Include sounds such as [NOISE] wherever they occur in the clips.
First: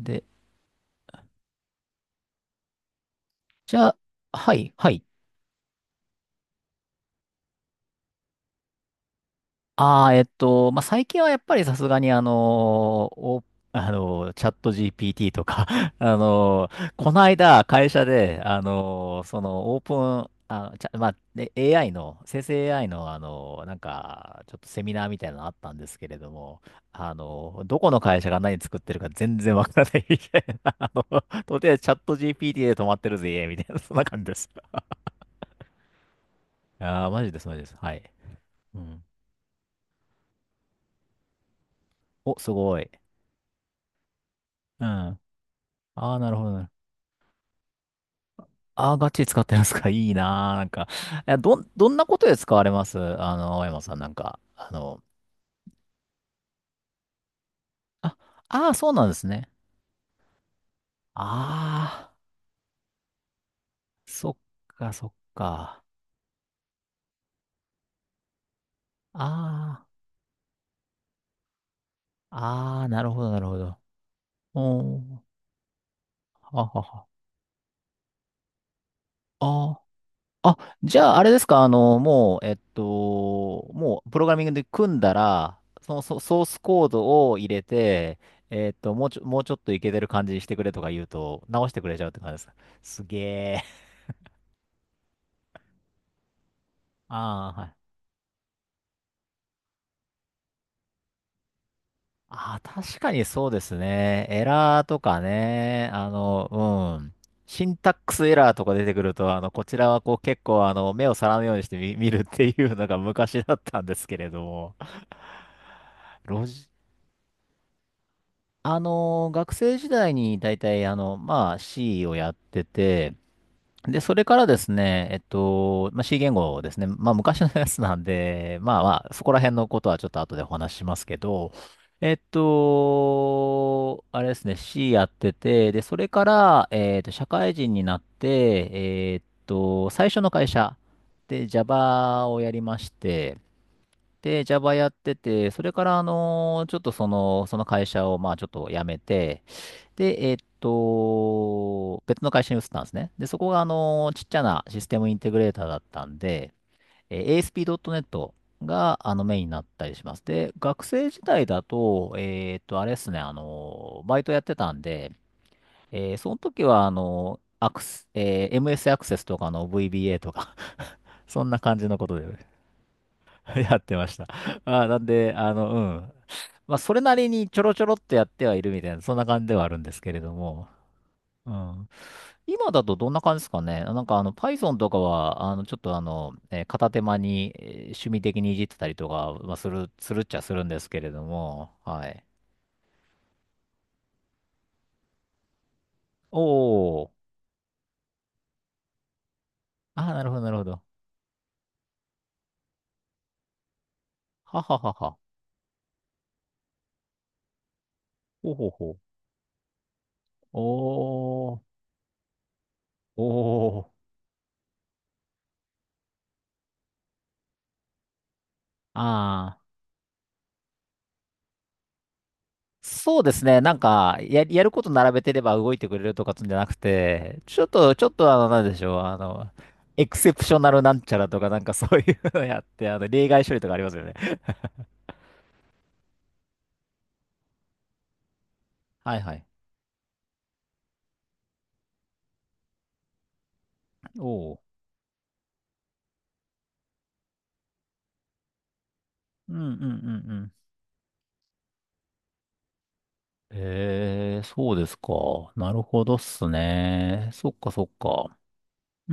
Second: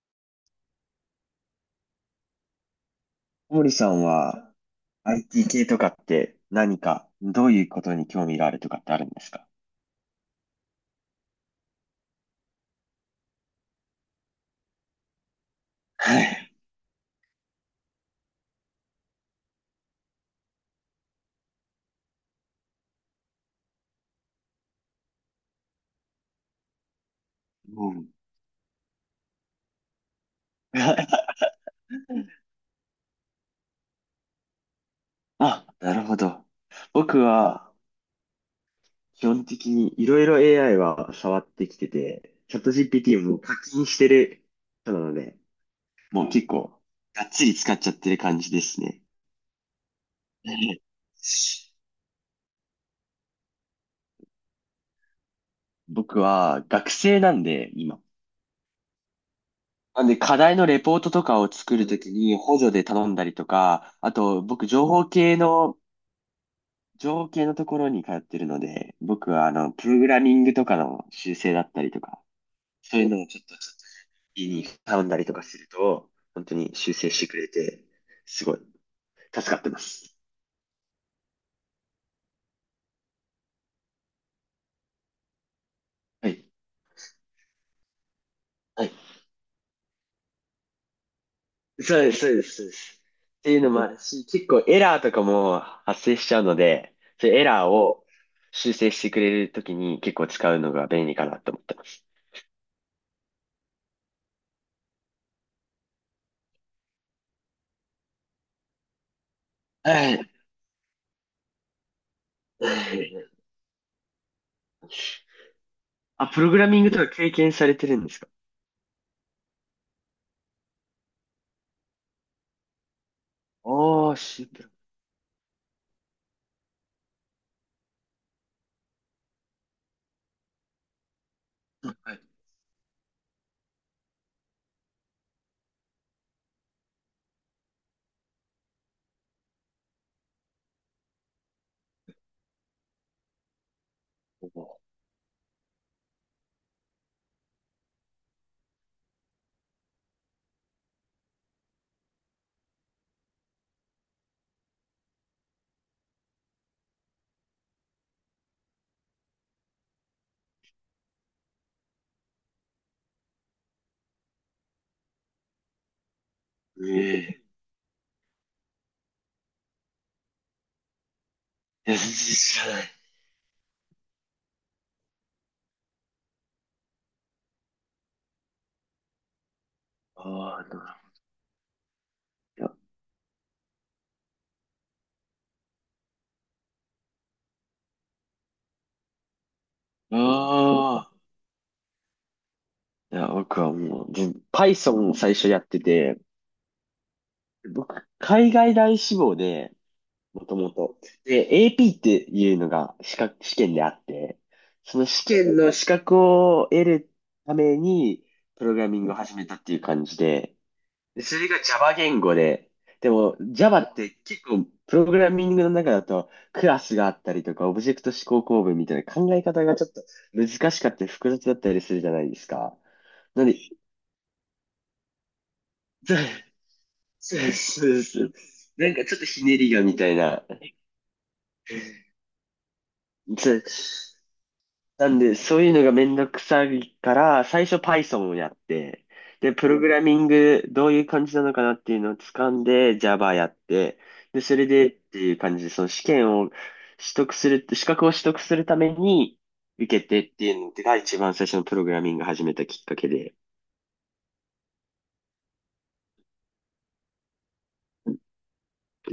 で、森じさゃあ、んは はい、はい。IT 系とかって何か、どういうことに興味があるとかってあるんですか？ああ、まあ、最近はやっぱりさすがにお、チャット GPT とか [LAUGHS] はい。この間会社で、そのオープン、あ、ちゃ、まあ、で AI の、生成 AI の、なんか、ちょっとセミナーみたいなのあったんですけれども、どこうのん。会社が何作ってるか全然わからないみたいな、[LAUGHS] あの、[LAUGHS] とりあえずチャット GPT で止まってるぜ、みたいな、そんな感じです。あ、なるほど。ああ、僕マジです、マジではす。はい。うん、基本的にいろいろ AI は触ってきてて、お、すチャット ごい。GPT も課金してるうん。人なのあで、あ、もうなるほ結どね。構がっつり使っちゃってる感じですああ、ね。ガチ使ってますか。[LAUGHS] いいなー。なんか、え、[LAUGHS] ど、どんなことで使われます、あの、青山さん、なんか。あの、僕は学生なんで、今。あ、ああ、そうなんですね。なんで、課題のレポートとかを作るとあきあ、に補助で頼んだりとか、あそっと、僕、情か、報そっ系のか。情景のところに通ってるので、僕はあの、あプログラミングとかの修正だったりとか、あ、ああ、そうないうるのほをど、ちなょっると、ちょほっど。と、家にお頼んだー、りとかすると、本当はには修は。正してくれて、すごい、助かってまあす。あ、じゃあ、あれですか、あの、もう、えっと、もう、プログラミングで組んだら、そのソはソーい。スコードを入れて、えっはい。と、もうちょ、もうちょっといけてる感じにしてくれとか言うと、直してくれそちうゃうっです、て感そじうでですす、か。そうです。すげっていうえ。のもあるし、結構エラーとかも発生しちゃうので、[LAUGHS] そういうエああ、はラーい。を修正してくれるときに結構使うのが便利かなと思ってます。ああ、確かにそうですね。エラーとかね、あの、うん。シンタックスエラーとか出てくると、あの、こちらははこうい。結構、あの、目を皿のようにして見、見るっていはうのがい。昔だったんですけれども。あ、プロログラジミングとか経験されてるんですか？あの、学生時代に大体、あの、まあ、C をやってて、で、おそー、れかシらンでプすル。ね、まあ、C 言語ですね。まあ、昔のやつなんで、まあまあ、そこら辺のことはちょっと後でお話ししますけど、はい。あれですね、C やってて、で、それから、社会人になって、最初の会社で Java をやりまして、で、Java おやってて、それから、あの、ちょっとその、その会社を、まあ、ちょっと辞めて、で、別の会社に移ったんですね。で、そこが、あの、ちっちゃなシステムインテグレーターだったんで、えー ASP.NET が、あの、メインになったりします。で、学生時代だと、あれですね、あの、バイトやってたんで、えーその時は、ー。あの、えアクス、えー MS アクセスとかの VBA とか [LAUGHS] そんな感じえ。いのや、こ全然とで 知らない。[LAUGHS] やってました。まあー、なんで、あの、うん。まあ、それなりにちょろちょろっとやってはいるみたいな、そんな感じではあるんですけれどああ、なも。るほど。うん、いや。今だとどんな感じですかね。なんかあの Python とかは、あのちょっとあの、えー片手間にえー趣味的にいじってたりとか、まあ、する、すあるっちゃするんですけれあ。ども、はい。いや、僕はもう、全 Python を最初やってて、おー。僕、海外大志望で、あー、なるほど、もなるとほもど。と。で、AP っていうのが資格、試験であって、はははそのは。試験の資格を得るために、ほうプほうログラほう。ミングを始めたっていう感じで、それおが ー。Java 言語で、でも Java おっー。て結構プログラミングの中だとクラスがあったりとかオブジェクト指向構文みたいな考えあ方ー。がちょっと難しかったり複雑だったりするじゃないですか。そうでなすんで、ね。なんか、や、やること並べてれば動いてくれるとかつんじゃなくそて、うちょっそうと、そうちょっそとう。あの、なんでしなんょう。かちあょっとひの、ねりがみエたクいセプな。ショナルなんちゃらとか、なんかそういうのやって、あの、例外そ処理う。とかありますよね。なんで、そういうのがめんどくさいから、最初 Python をやって、はいはい。で、プログラミング、どういう感じなのかなっていうのを掴んで、Java やって、で、おそれう。でっていう感じで、その試験を取得する、資格を取得するために、うんうんう受けてんうってん。いうのが一番最初のプログラミングを始めたきっかけで、ええ、そうですか。なるほどっすね。そっかそっか。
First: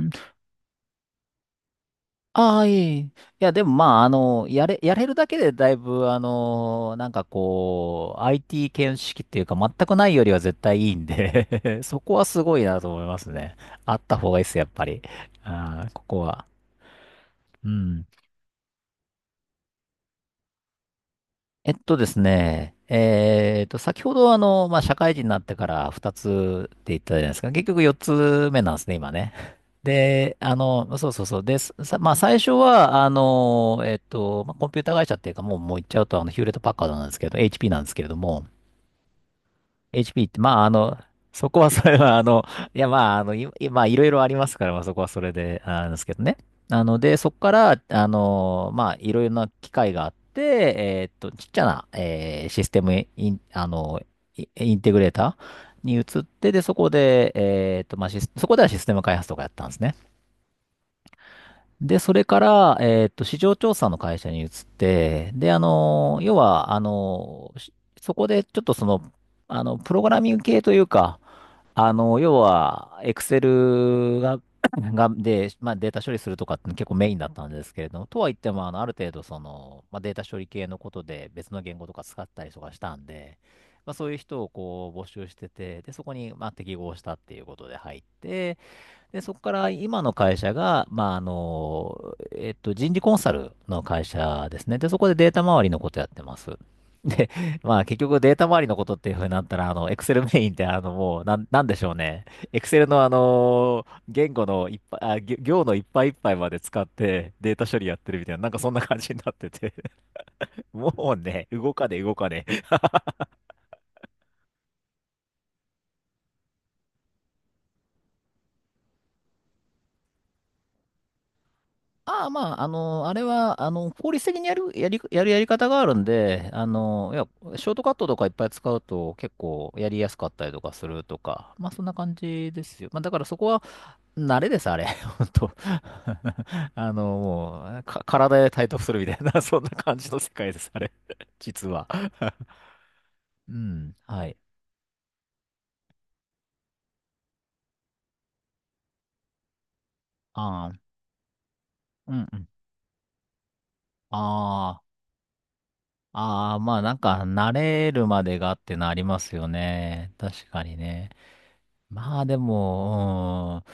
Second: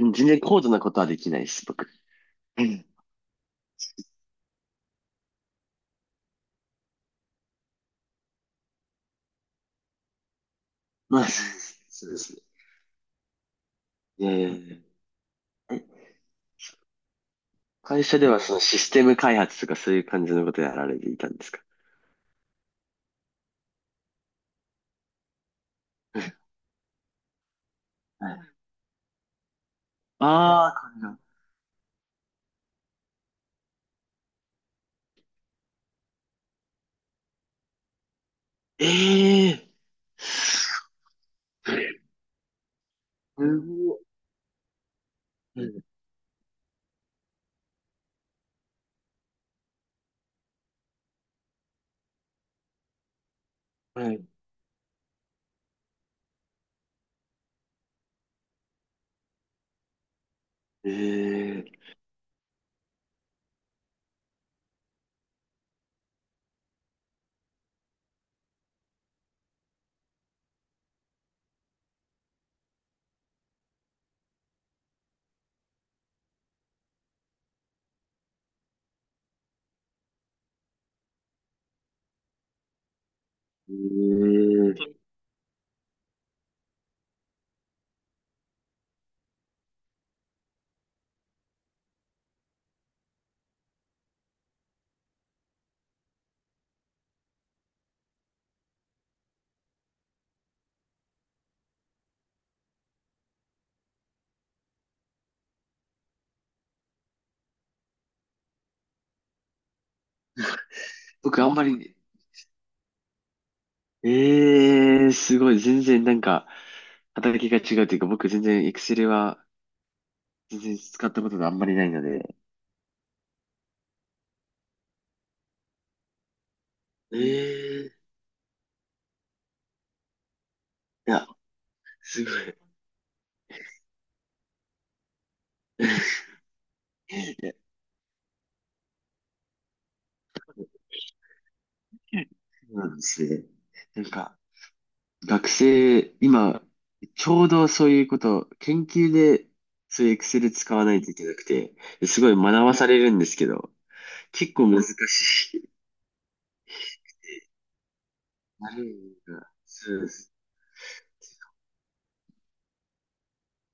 ん、然高度なことはできないです、僕。あうあ、いえん。いえ。いや、でもまあ、あの、やれ、やれるだけでだいぶ、あの、なんかこう、IT 見識っていうか、全くないよりは絶対いいんまあ、で [LAUGHS] そそうこではすすね。ごいなと思いますね。あったえ方がいいっす、やっーぱり。ああ、こえ、こは。う会ん。社ではそのシステム開発とかそういう感じのことやられていたんですか？えっとですね、えっと、先ほどあの、まあ、社会人になってから2つって言ったじゃないですか。結局4はつい。目なんですね、今ね。で、あああ、神の、奈そうそう川。そう。です。さまあ、最初は、あの、まあ、コンピューター会社っていうか、もう、もう言っちゃうと、あの、ヒューレットパッカードなんですけど、HP なんですけれども、ええー、 HP って、まあ、あすの、そこはごそれい。は、あの、いや、まあ、あの、い、いまあ、いろいろありますから、まあ、そこはそれで、うあん。なんですけどね。なので、そこから、あの、まあ、いろいろな機械があって、ちっちゃな、えーシステムイン、あの、はい。イインテグレーターに移って、で、そこで、まあ、シスそこではシステム開発とかやったんですね。ええ。で、それから、市場調査の会社に移って、で、あの、要は、あの、しそこでちょっとその、あの、プログラミング系というか、あの、要は、Excel が、[CLEARS THROAT] [LAUGHS] が、で、まあ、データ処理するとかって結構メインだったんですけれども、とは言っても、あの、ある程度、その、まあ、データ処理系のことで別の言語とか使ったりとかしたんで、まあ、そういう人をえこえ。う募集してて、で、そこに、まあ、適合したっていうことで入って、で、そこから今の会社が、まあ、あの、人事コンサルの会社ですね。で、そこでデータ周りのことやってます。で、まあ、結局データ周りのことっていうふうになったら、あの、Excel メインって、あの、もう、なん、なんでしょうね。Excel の、あの、言語のいっぱい、あ、ぎょ行のいっぱいいっぱいまで使ってデータ処理やってるみたいな、なんかそんな感じになってて、[LAUGHS] もう僕あね、んま動かり、ね、動かね。ええ、すごい。全然なんか、働きが違うというか、僕全然 Excel は全然使ったことがあんまりないのああ、で。まあ、あの、あれは、あの、効率的にやる、やり、やるやり方があるんで、あの、いや、ショートカッええ、トとかいっぱい使うと結構やりやすかったりとかするいとや、か、まあ、そんな感すごい。じですよ。まあ、だからそこは慣れです、あれ。[LAUGHS] 本当 [LAUGHS] [LAUGHS] あの、いもう、か、体で体得するみたいな、[LAUGHS] そんな感じの世界です、あれ。[LAUGHS] 実は。[LAUGHS] や、そうなんですね。うん、なんはい。か、学生、今、ちょうどそういうこと、研究で、そういう Excel あ使あ、わないといけなくて、うすんごいう学ん。ばされるんですけど、結構あ難しい。あ、ああ、まあなんか慣れるまでがっなてるのありまほすど、よそうでね。す。確かにね。まあでも、うん、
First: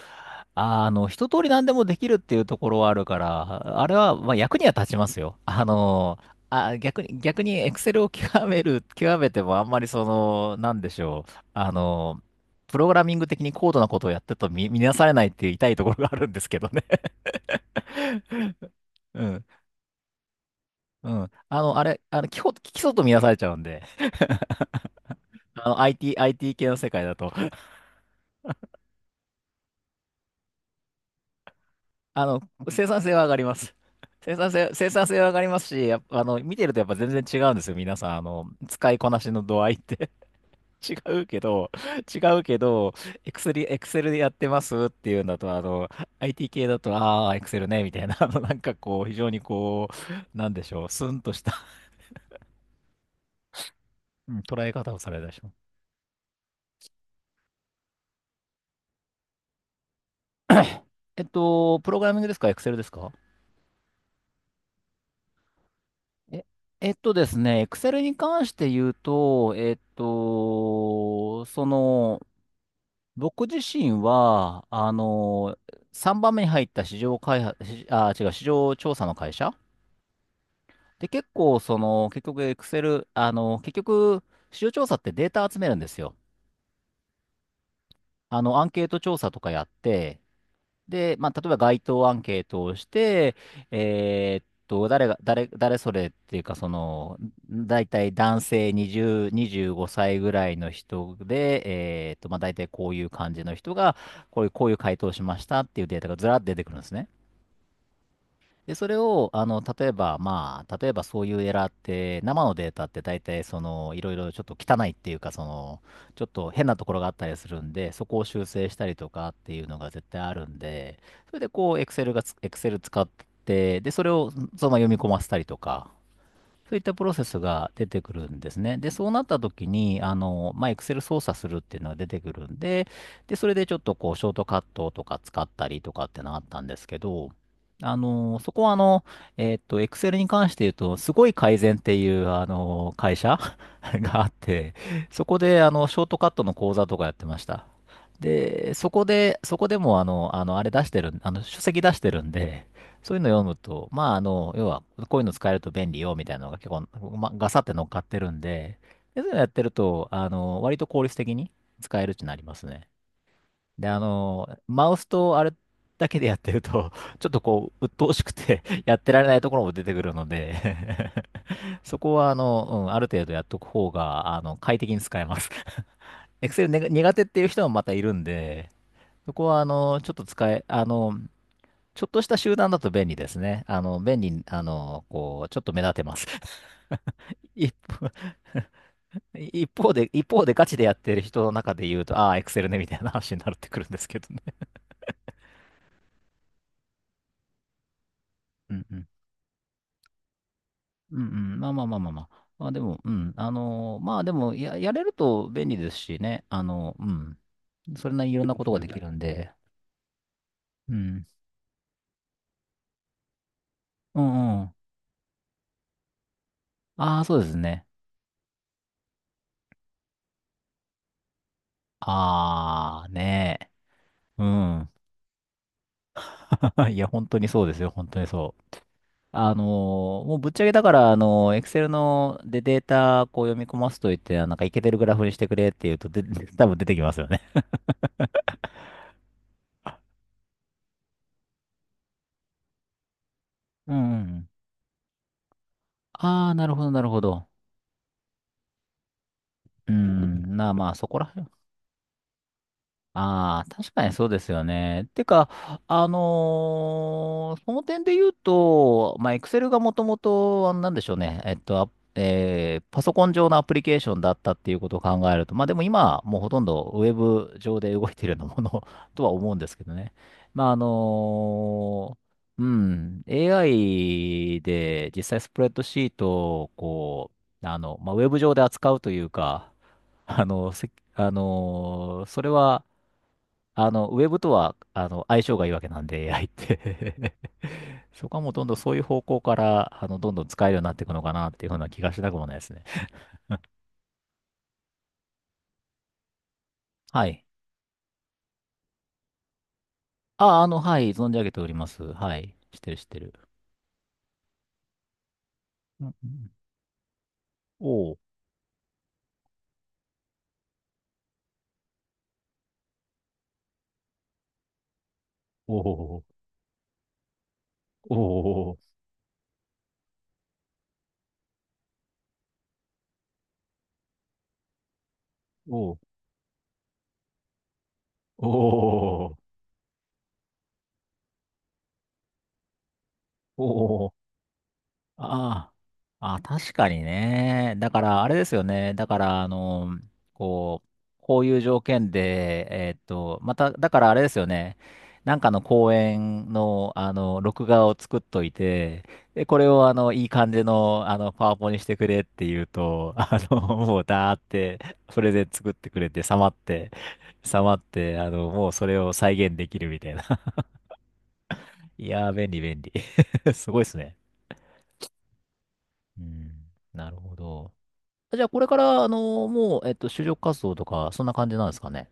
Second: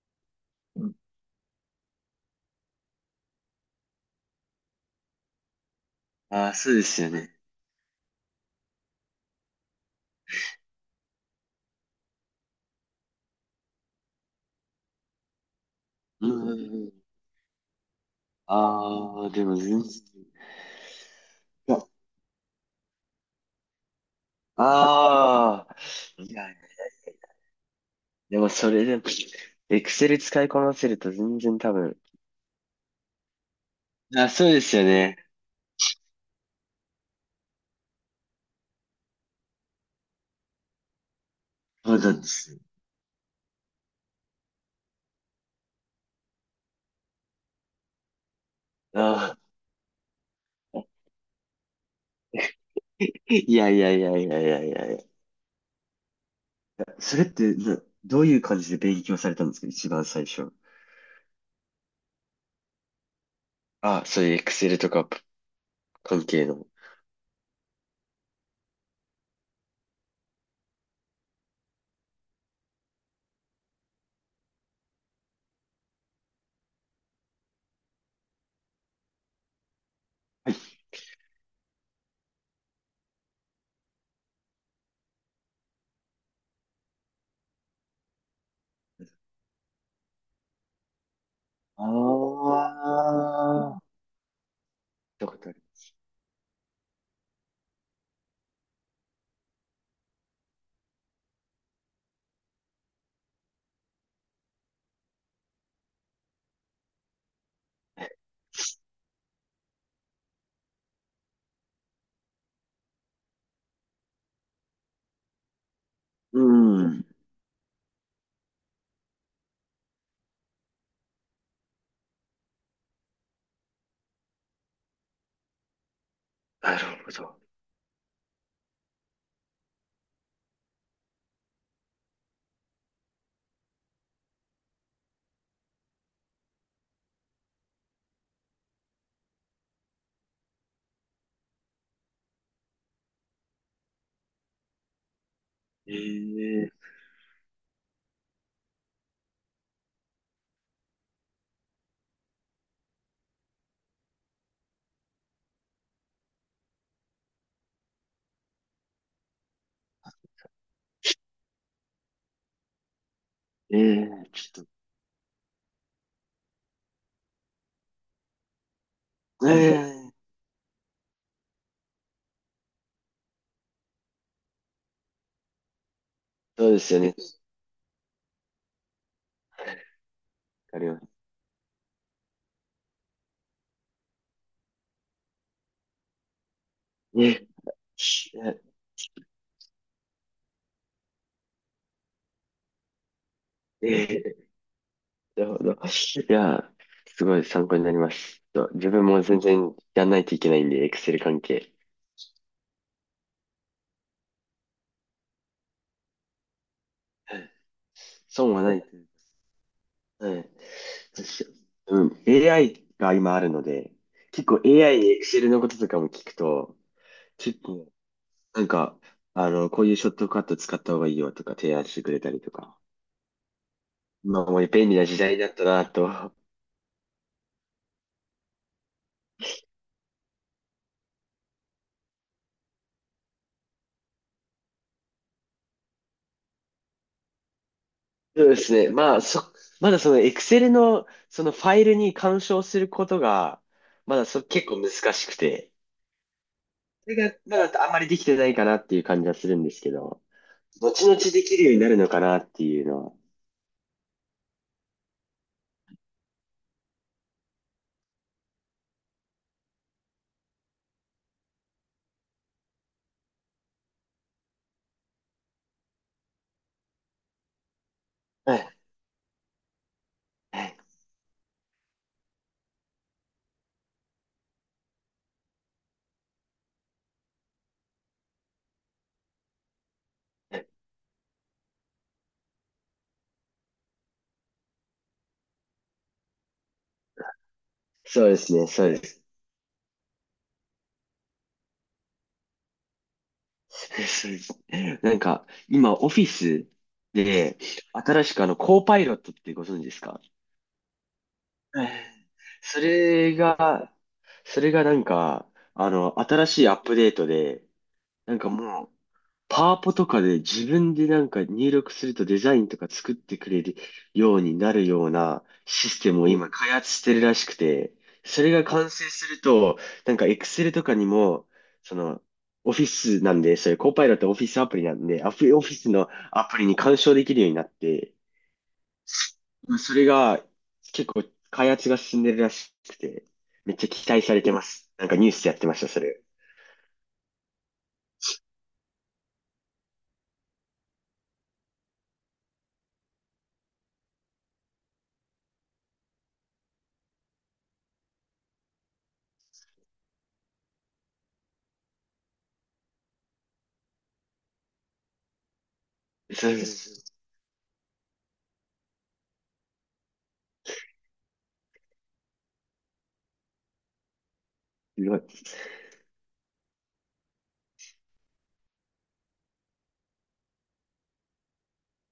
あの、一通り何でもできるっていうところはあるから、あれは、まあ役には立ちますよ。あの、ああ、そうあ、です逆よに、ね。逆にエクセルを極める、極めてもあんまりその、なんでしょう。あの、プログラミング的に高度なことをやってると見、見なされないっていう痛いところがあうるんんでうすけんどね。うん。[LAUGHS] あうあ、でん、も全然。うん。あいの、や。あれ、あの、基本、基礎と見なされちゃうんで、ああの、IT、あ、いや、IT 系の世界だと。でもそれでも、Excel 使いこなせると全然多分。あの、生産性は上がります。あ、生そ産うで性、すよ生産ね。性は上がりますし、やっぱあの、見てるとやっぱ全然違うんですよ。皆さん、使いこなしの度合いって [LAUGHS] 違うけど、そうな違んでうけす。ど、エクセルでやってますっていうんだと、IT 系だと、ああ、エクセルね、みたいな、非常あにこう、なんでしあ、ょう、スンとしたいやいやいやいうんやいや捉いえやい方をさや。れたでしょ。それってな、どういう感じで勉強されたんですか一番最初。[COUGHS] プログラミングですか、エクセルですか？あ、そういう Excel とか関え、係の。えっとですね、Excel に関して言うと、僕自身は、3番目に入った市場開発、市あ、違う、市場調査の会社で、結構、その、結局、エクセル、あの結局、市場調査ってデータ集めるんですよ。あの、アンケート調査とかやって、で、まあ、例えば街頭アンケーあトをして、あ、えーっと、誰が、見たこ誰、とある。誰それっていうか、大体男性20、25歳ぐらいの人で、まあ、大体こういう感じの人が、こういう回答をしましたっていうデータがずらっと出てくるんですね。で、それを、あの、例えば、まあ、例えばそういうエラーって、生のデータって大体、いろいろちょっと汚いっていうか、ちょっうと変なところん。があったりするんで、そこを修正したりとかっていうのが絶対あるんで、それでこう、Excel がつ、Excel 使って、で、それをそのまま読み込ませたりとか、そうないっるたプほロセスど。が出てくるんですね。で、そうなった時に、Excel 操作するっていうのが出てくるんで、で、それでちょっとこう、ショートカットとか使ったりとかってのがあったんですけど、あの、そこはあの、えっと、Excel に関して言うと、すごい改善っていう、あの、会社 [LAUGHS] があって、そこで、あの、ショートカットのえ講座え。とかやってました。で、そこで、そこでも、あの、あの、あれ出してるん、あの、書籍出してるんで、そういうの読むと、要は、こういうの使えると便利よ、みたいなのが結構、ま、ガサって乗っかってるんで、でそういうのやってると、あの、割と効率的に使えるってなりますね。えで、あえ、の、ちょっマウスとあれだけでやってると、[LAUGHS] ちょっとこう、鬱陶しくて [LAUGHS] やってられないとと、ころも出てくえるのえ、で [LAUGHS] そこは、あの、うん、ある程度やっとく方が、あの、快適に使えます。 [LAUGHS] Excel そうでねすよね。苦わ手っていう人もまたいるんで、そこは、あの、ちょっと使え、かありまの、す。ちょっとした集団だと便利ですね。あの、便利、あの、こう、ちょっと目立てます。え [LAUGHS] 一方、え。一方でガチでやってる人の中で言うと、ああ、エクセルね、みたいな話になってくるんですえけどね。え、 [LAUGHS] なるほど。いや、すごい参考になります。ちょっうとん自う分ん。も全然やんないといけないんで、う Excel ん関うん。まあ係。まあまあまあまあ。まあでも、うん。まあでも、やれると便利ですしね。あの、うん。それなりにいろん損なはことながい。できるんで。はい。うん。確、うん。AI が今あるので、う結構 んうん。AI に Excel のこととかも聞くと、ああ、そうです結ね。構、なんか、あの、こういうショットカット使った方がいいよとか提案してくれたりとか。ああ、ねえ。まうあ、もう便ん。利な時代になったなと。[LAUGHS] いや、本当にそうですよ。本当にそう。あのもうぶっちゃけだから、Excel のでデータこう読み込ますといって、あなんかいけてるグラフにしてくれって言うと、で、[LAUGHS] 多分出てきますよね。そうですね。まあ、そ、まだその Excel のそのファイルに干渉することが、うんうまんうだそ、ん。結構難しくて、ああ、なるほど、なるそれほがど。まだあんまりできてないかなっていう感じはするんですけど、まあ、そ後々こらへでんきるようになるのかなっていうのは。ああ、確かにそうですよね。てか、その点で言うと、まあ、Excel がもともと、なんでしょうね、パソコン上のアプリケーションだったっていうことを考えると、まあでも今、もうほとんどウェブ上で動いているようなはもい。の [LAUGHS] とは思うんですけどね。はまあ、あい。のうん、AI で実際スプレッドシートを、ウェブ上で扱うというか、あの、せ、あのーそれは、あの、ウェブとは、あの、相性がいいわけなんで、AI って [LAUGHS] そそうでこはもうすどんね、どんそうそういうで方す。向から、あの、どんどん使えるようになっていくのかなっていうふうな気がしなくもないですね。[LAUGHS] そうです。なんか、今、オフィスはい。で、新しくあの、コーパイロットってご存知ですか？あ、あの、はい、存じ上げておりはまい。す。はい。そ知ってる。れが、それがなんか、あうんうんの、う新ん。しいアップデートで、おお、なんかもう、パワポとかで自分でなんか入力するとデザインとか作ってくれるようになるようなおシステムお、を今開発してるらしくて、それがお完成すると、なんか Excel とかにも、その、オフィスなんで、そういうコーパイロットオフィスアプリなんで、アフオフィお、おお、スおうのアプリに干渉できるようになって、お、おうお、おうまあそれが結構開発が進んでるらしくて、めっちゃ期お、待されてます。なんかニュースでやってあました、それ。あ、あ、確かにね。だから、あれですよね。だから、あの、こう、こういう条件で、えーっと、また、だからあれですよね。なんかの公演の、あの、録画を作っといて、で、これを、あの、いい感じの、あの、パワポにしてくれって言うと、[LAUGHS] あの、もう、だーって、それで作ってくれて、さまそっうそうて、そさまって、あの、もうそれを再現できるみたいな。[LAUGHS] いやー、便利、便利。[LAUGHS] すごいですね。う。うん、なるほど。じゃあ、これから、あの、もう、えっと、就職活動とか、そんな感じなんですかね？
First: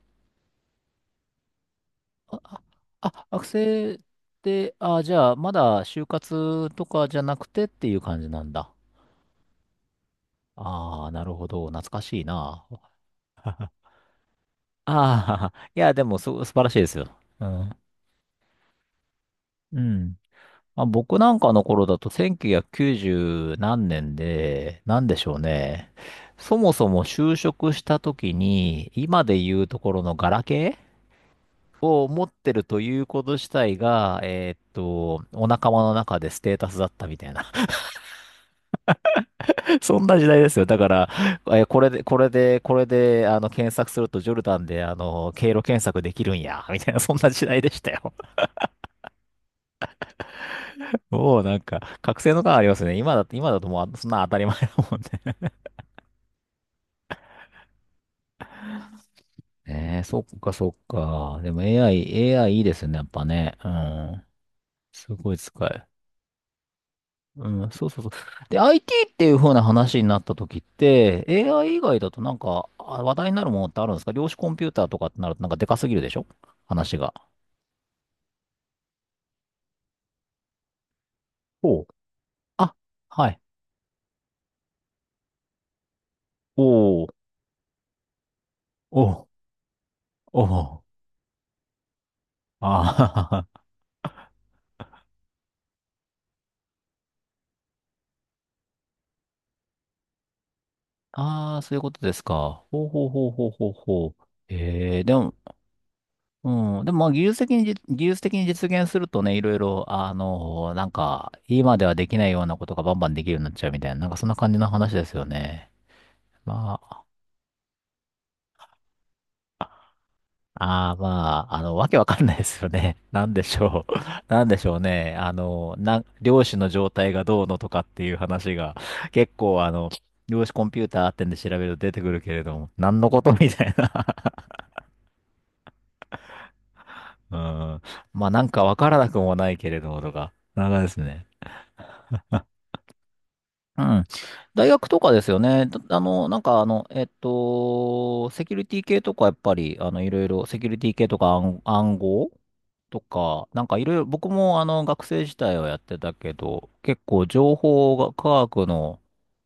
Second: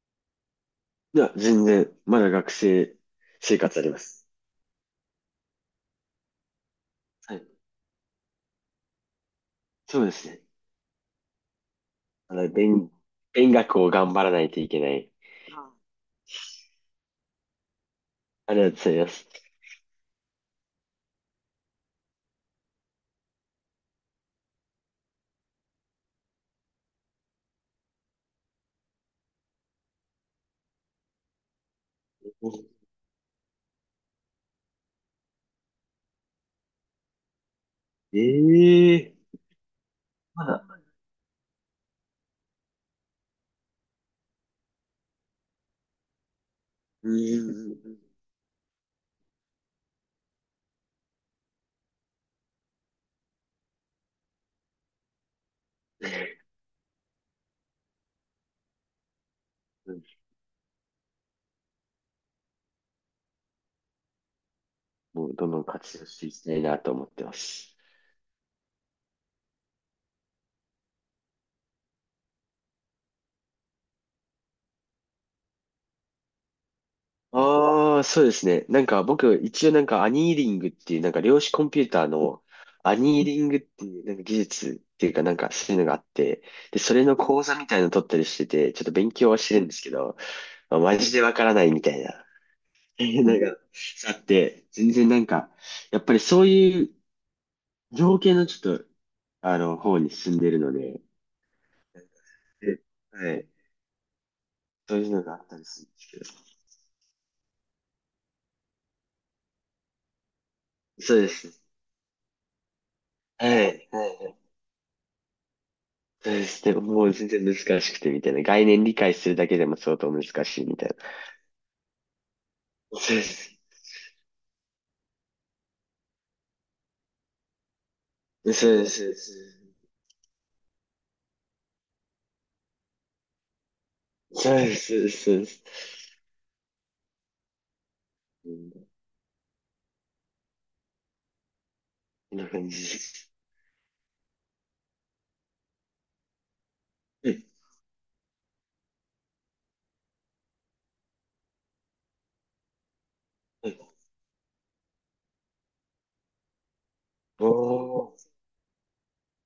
いや、全然、まだあ、学あ、生あ学生活あり生まっす。て、あ、じゃあ、まだ就活とかじゃはなくい。てっていう感じなんだ。そうですね。ああ、なるほど。懐かしいまだ、な。[LAUGHS] 勉、勉学を頑張らないといけない。ああ、[LAUGHS] あいや、でも、素晴らしいですよ。うん。りがとうございます。うん。まあ、僕なんかの頃だと、1990何年で、なんでしょうね。そもそも就職した時に、今で言うところのガラケーを持ってるということ自体が、えーっと、お仲間の中でステータスだったみたいな。[LAUGHS] ええ、そんな時代まですだ、よ。だから、これで、あの、検索するとジョルダンで、あの、経路検索できるんや、みたいな、うそんな時代でーしたん。よ。[LAUGHS] もうなんか、覚醒の感ありますね。今だって、今だともう、そんな当たり前だもんね。[LAUGHS] えー、そっかそっか。でも AI いいですね、やっぱね。うん。すもごう、いどん使どんえ、活用していきたいなと思ってまうん、す。そうそうそう。で、IT っていう風な話になった時って、AI 以外だとなんか、あ話題になるものってあるんですか？量子コンピューターとかってなるとなんかでかすぎるでしょ話が。ああ、そうですね。なんか僕、一応なんかアニーリングっていう、なんか量子コンおピュう。ーターのあ、アニーはリい。ングっていう、なんか技術っていうかなんかそういうのがあって、で、それおー、の講座みたいなの取ったりしてて、ちょっとお勉ー、強はしてるんですけど、おまー。あマジでわからないみたいな。[LAUGHS] なんあか、ー。 さって、全然なんか、やっぱりそういう情景のちょっと、あの、方に進んでるので、[LAUGHS] あー、そういうことですか。で、ほうほうほうはほい。うほうほう。そえうー、いうでのも、があったりするんですけど。うん、でもまあ技術的に実現するとね、いろいろ、なんそうでか、す。今ではできないようなことがバンバンできるようにはなっちゃうみたい。いな、なはんかいそんはい。な感じの話ですよね。そうですね。まあ、もう全然難しくてみたいな。概念理解するだけでも相当難しいみたあいあ、まあ、あの、わけわかんないですよね。な。[LAUGHS] そうでなんです。しょう。[LAUGHS] なんでしょうね。量子の状態がどうのとかっていう話そが、うで [LAUGHS] 結す。構、あの、量子コンピューターってんで調べると出てくるけれども、何のことみたいな。そうです。そうです。そうです。[LAUGHS] うん。まあ、なんうかん、わこからなくもないけれども、とか。なんかですね。んな感じです。うん。大学とかですよね。だあの、なんかあの、えっうんと、セキュリティ系とかやっぱり、いろいろ、セキュリティ系とか暗号とか、なんうかん。いろいろ、僕もあの学生時代はやってたけど、結構情報おが、科ー。学の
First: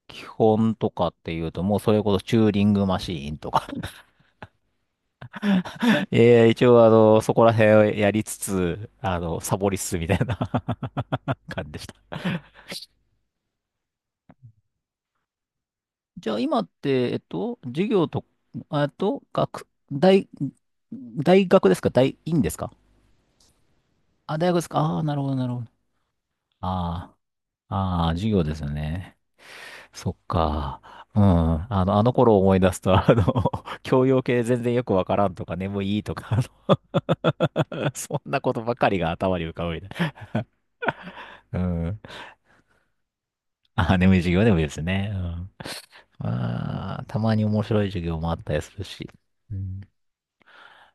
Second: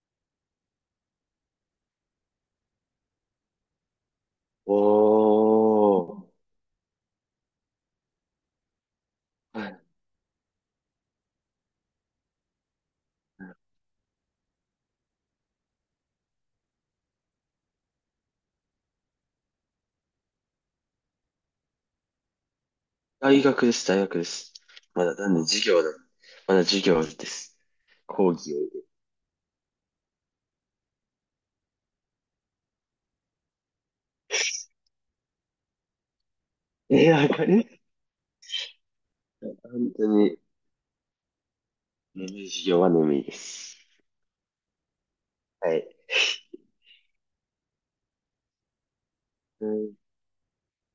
基本とかっていうと、もうそれこそチューリングマシーンとか、 お [LAUGHS] ー。一応あの、そこら辺をやりつつ、あの、サボりつつみたいな [LAUGHS] 感じでした。じゃあ今って、授業と、えっと、学、大、大学ですか、院ですか？大学です、大学であ、大す。学ですか。ああー、まなだ、るほなど、んでなるほ授ど。業だ。まだ授業であす。あ、ああ、授講業義ですよを。ね。そっか。うん。あの、あの頃を思い出すと、あの、[LAUGHS] 教養系全然よくわからんとか、眠いとか、あえー、わかる。の、 [LAUGHS] そんなことばかりが頭に浮かぶみ本た当いに、な。うん。眠い授業は眠いです。あ、眠い授業でもいいですね。うん。はい。まあ、たまに面白い授業もあったりするし。ううん、ん、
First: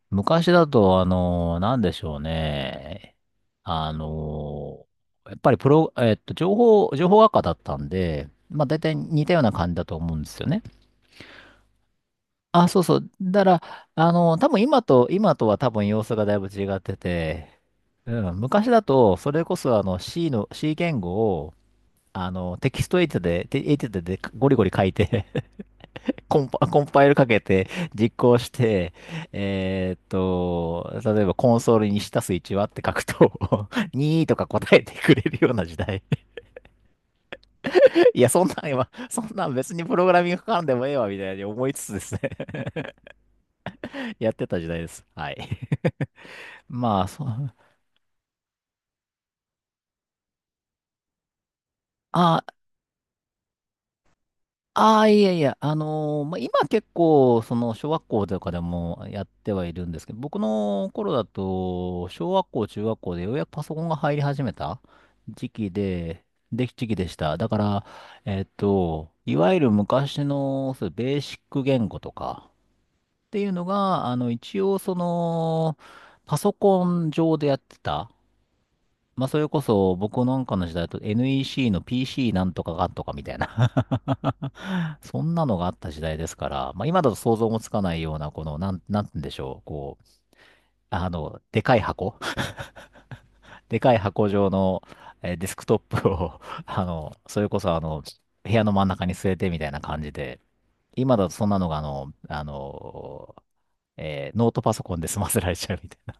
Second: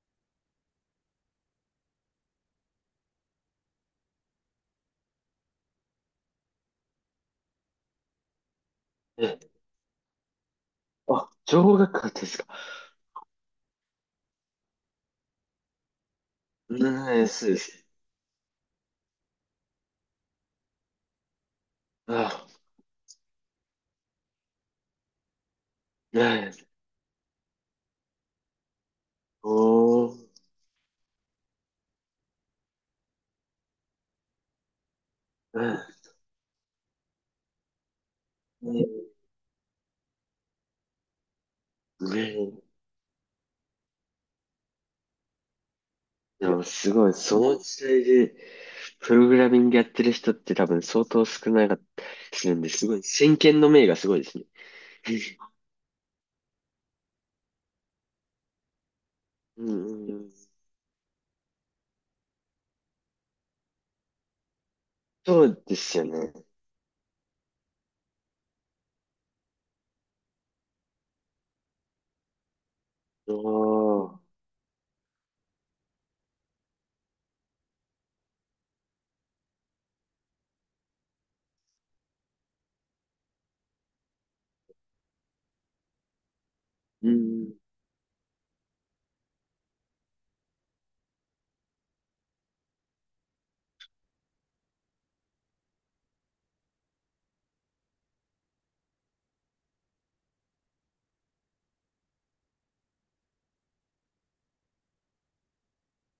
昔だと、あの、なんでしょうね。あの、やっぱりプロ、えっと、情報、情報学科だったんで、まあ大体似たよえ、うな感じだと思うんですよね。あ、情報学科ですか？あ、そうそう。だから、あの、多分今とは多分様子がだいぶ違うってん、そて、うです。うん、昔だと、それこそあの C の、C 言語を、ああ、の、テキストエディターで、テエディターでゴリゴリ書いて、 [LAUGHS] ね、コンパイルかけて実行して、えーっおー、と、例えばコンソールに下す1はって書くと、 [LAUGHS] 2とか答えてくれるよううな時ん、代。いや、ね、そんなん別にプログラミングかかんでもええわ、みたいに思いつつですね、 ね、[LAUGHS] やってた時代です。はい。でもすまあ、ごい、そう、そ [LAUGHS] の時代で、プログラミングやってる人って多分相当少なかったりあ、するんで、すごい、先見の明がすごいですね。ああ、いやいや、[LAUGHS] あのー、まあ、今結構、その、小学校とかでもやってうはんういるんですんけうど、ん、僕の頃だと、小学校、中学校でようやくパソコンが入り始めたそ時う期ですよで、ね。で、時期でした。だから、えっと、いわゆる昔の、そう、ベーシック言語とかっあていうのが、ああ、の、一応、その、パソコン上でやってた。まあ、それこそ、僕なんかの時代だと NEC の PC なんとかがんとかみたいな、 [LAUGHS] そんなのがあった時代ですから、まあ、今うだと想像ん。もつかないような、この、なんて言うんでしょう、こう、あの、でかい箱、 [LAUGHS] でかい箱状の、えーデスクトップを、 [LAUGHS] あの、それこそ、あの、部屋の真ん中に据えてみたいな感じで、今だとそんなのが、あの、えーノートパソコンで済ませられちゃうみたいな。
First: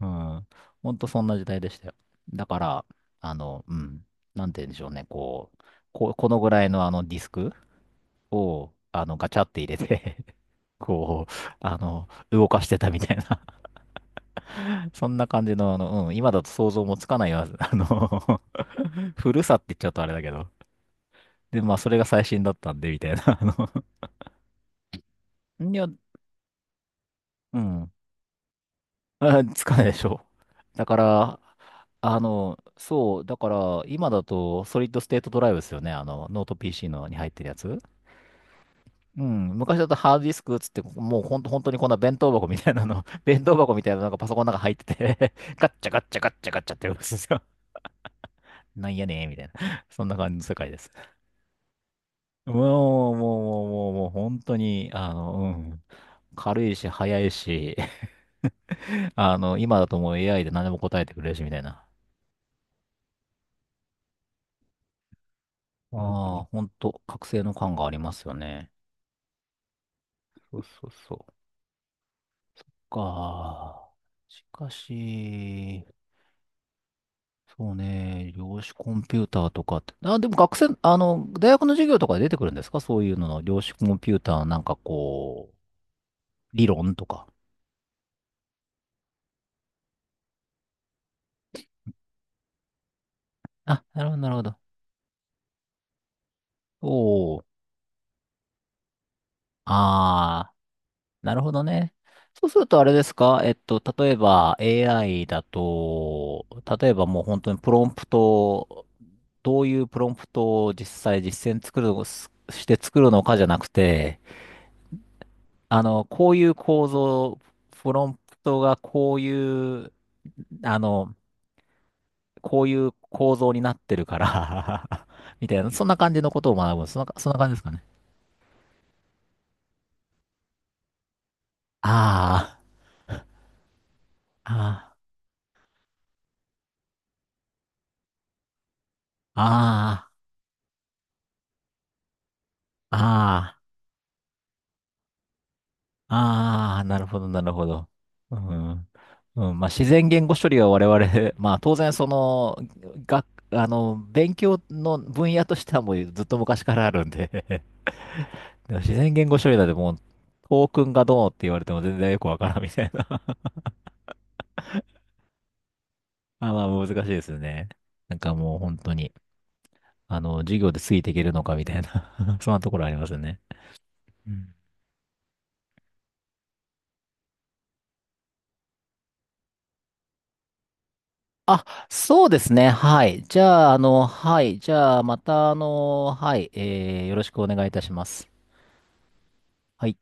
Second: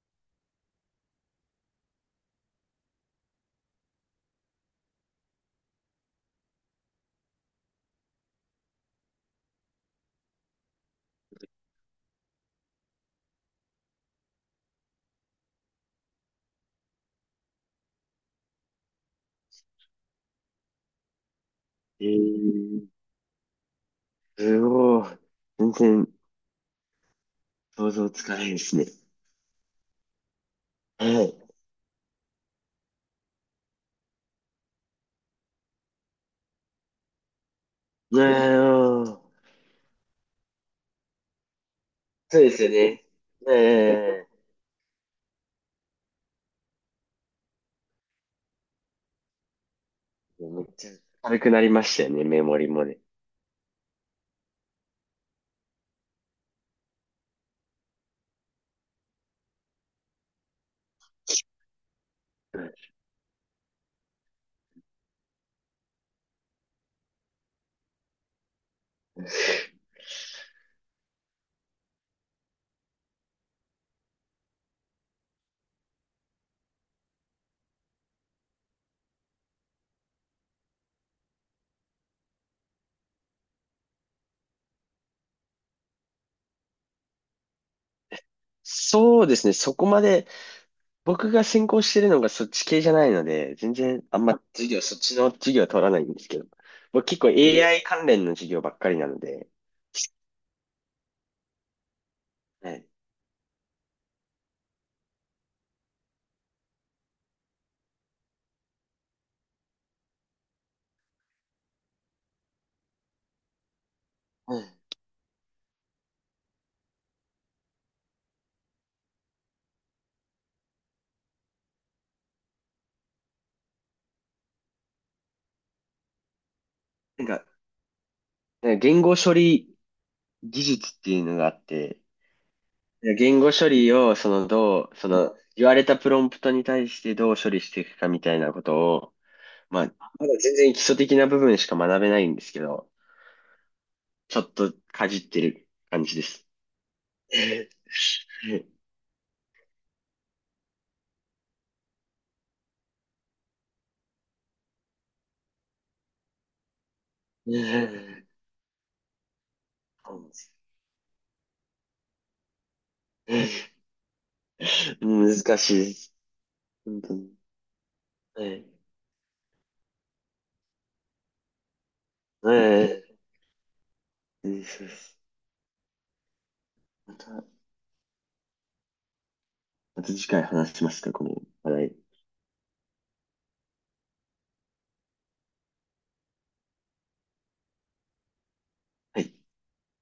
うん。ほんとそんな時代でしたよ。だから、あの、うん。なんて言うんでしょうね。こう、このぐらいのあのディスクを、あの、ガチャって入れて、 [LAUGHS] こう、あの、動かしてたみたいな、 [LAUGHS] そんな感じの、あの、うん、今だと想像もつかないよ、あの、 [LAUGHS] 古さって言っちゃうとあれだけど。で、まあ、それがえ最新だったんー、で、みたいな。あの、 すごい。[LAUGHS] 全いや、然う想ん。像つかないですね。[LAUGHS] あ、つかないでしょう。[LAUGHS] だかはい。ら、あの、そう、だから、今だと、ソリッドステートドライブですよね。あの、ノート PC のに入ってるやつ。いやー、うそん。昔だとハードディスクっつって、もうほんと、本当にこんな弁当う箱でみすたよいなね。の、[LAUGHS] 弁え当箱みたいなのがパえ、ソコンの中入ってて [LAUGHS] ガッチャガッチャガッチャガッチャってやるんですよ。[LAUGHS] なんやねーみたいな。[LAUGHS] そんな感じの世めっ界でちす。ゃ軽くなりましたよね、メ [LAUGHS] モリもね。もう、もう、もう、もう、もう、本当に、あの、うん。軽いし、早いし、[LAUGHS] あの、今だともう AI で何でも答えてくれるし、みたいな。ああ、ほんと、覚醒の感がありますよね。そうそうそう。か。しかし、そうね、量子コンピューターとかって。あ、でも学生、あの、大学の授業とかで出てくるんですか、そういうのの、量子コンピューターなんかこう、理論とか。そうですね、そこまで、僕が専攻してるのがそっち系じゃないので、全あ、な然るほあど、んなるまほど。授業、そっちの授業は取らないんですけど、僕結構 おー。AI 関連の授業ばっかりなので、ああ。なるほどね。そうするはとあい。れですか、えっと、例えば AI だと、例えばもう本当にプロンプトを、どういうプロンプトを実際実践作るの、すして作るのかじゃなくて、うん。あの、こういう構造、プロンプトがこういう、あの、こういう構造になってるから、 [LAUGHS] みたいな、そんな感じのことを学ぶ。なんそんなか、感じですかね。言語処理技術っていうのがあって、あいや言語処理を、その、あ、どあう、その、言われたプロンプトに対してどう処理していくかみたいなことを、まあ、あ、まだ全然基礎的な部分しか学べないんですけど、ああ、ああ。ちょっとかじってる感じです。ああ、なるほど、なるほど。う [LAUGHS] ん。うん、まあ、自然言語処理は我々、まあ、当然、その、学、あの、勉強の分野としてはもうずっと昔からあるんで、 [LAUGHS] でも自然言語処理だってもう、トークンがどうって言われても全然よくわからんみたいな。 [LAUGHS] 難しいです。あ、まあ、難し本い当ですに。よね。なんかはもうい。本当に、あの、授業でついていけるのかみたいな、 [LAUGHS] そんなとこはろありい。ますよね。うそうん、です。また、また次回話しますか、このあ、話題。そうですね。はい。じゃあ、あの、はい。じゃあ、また、あの、はい。えー、よろしくお願いいたします。はいはい。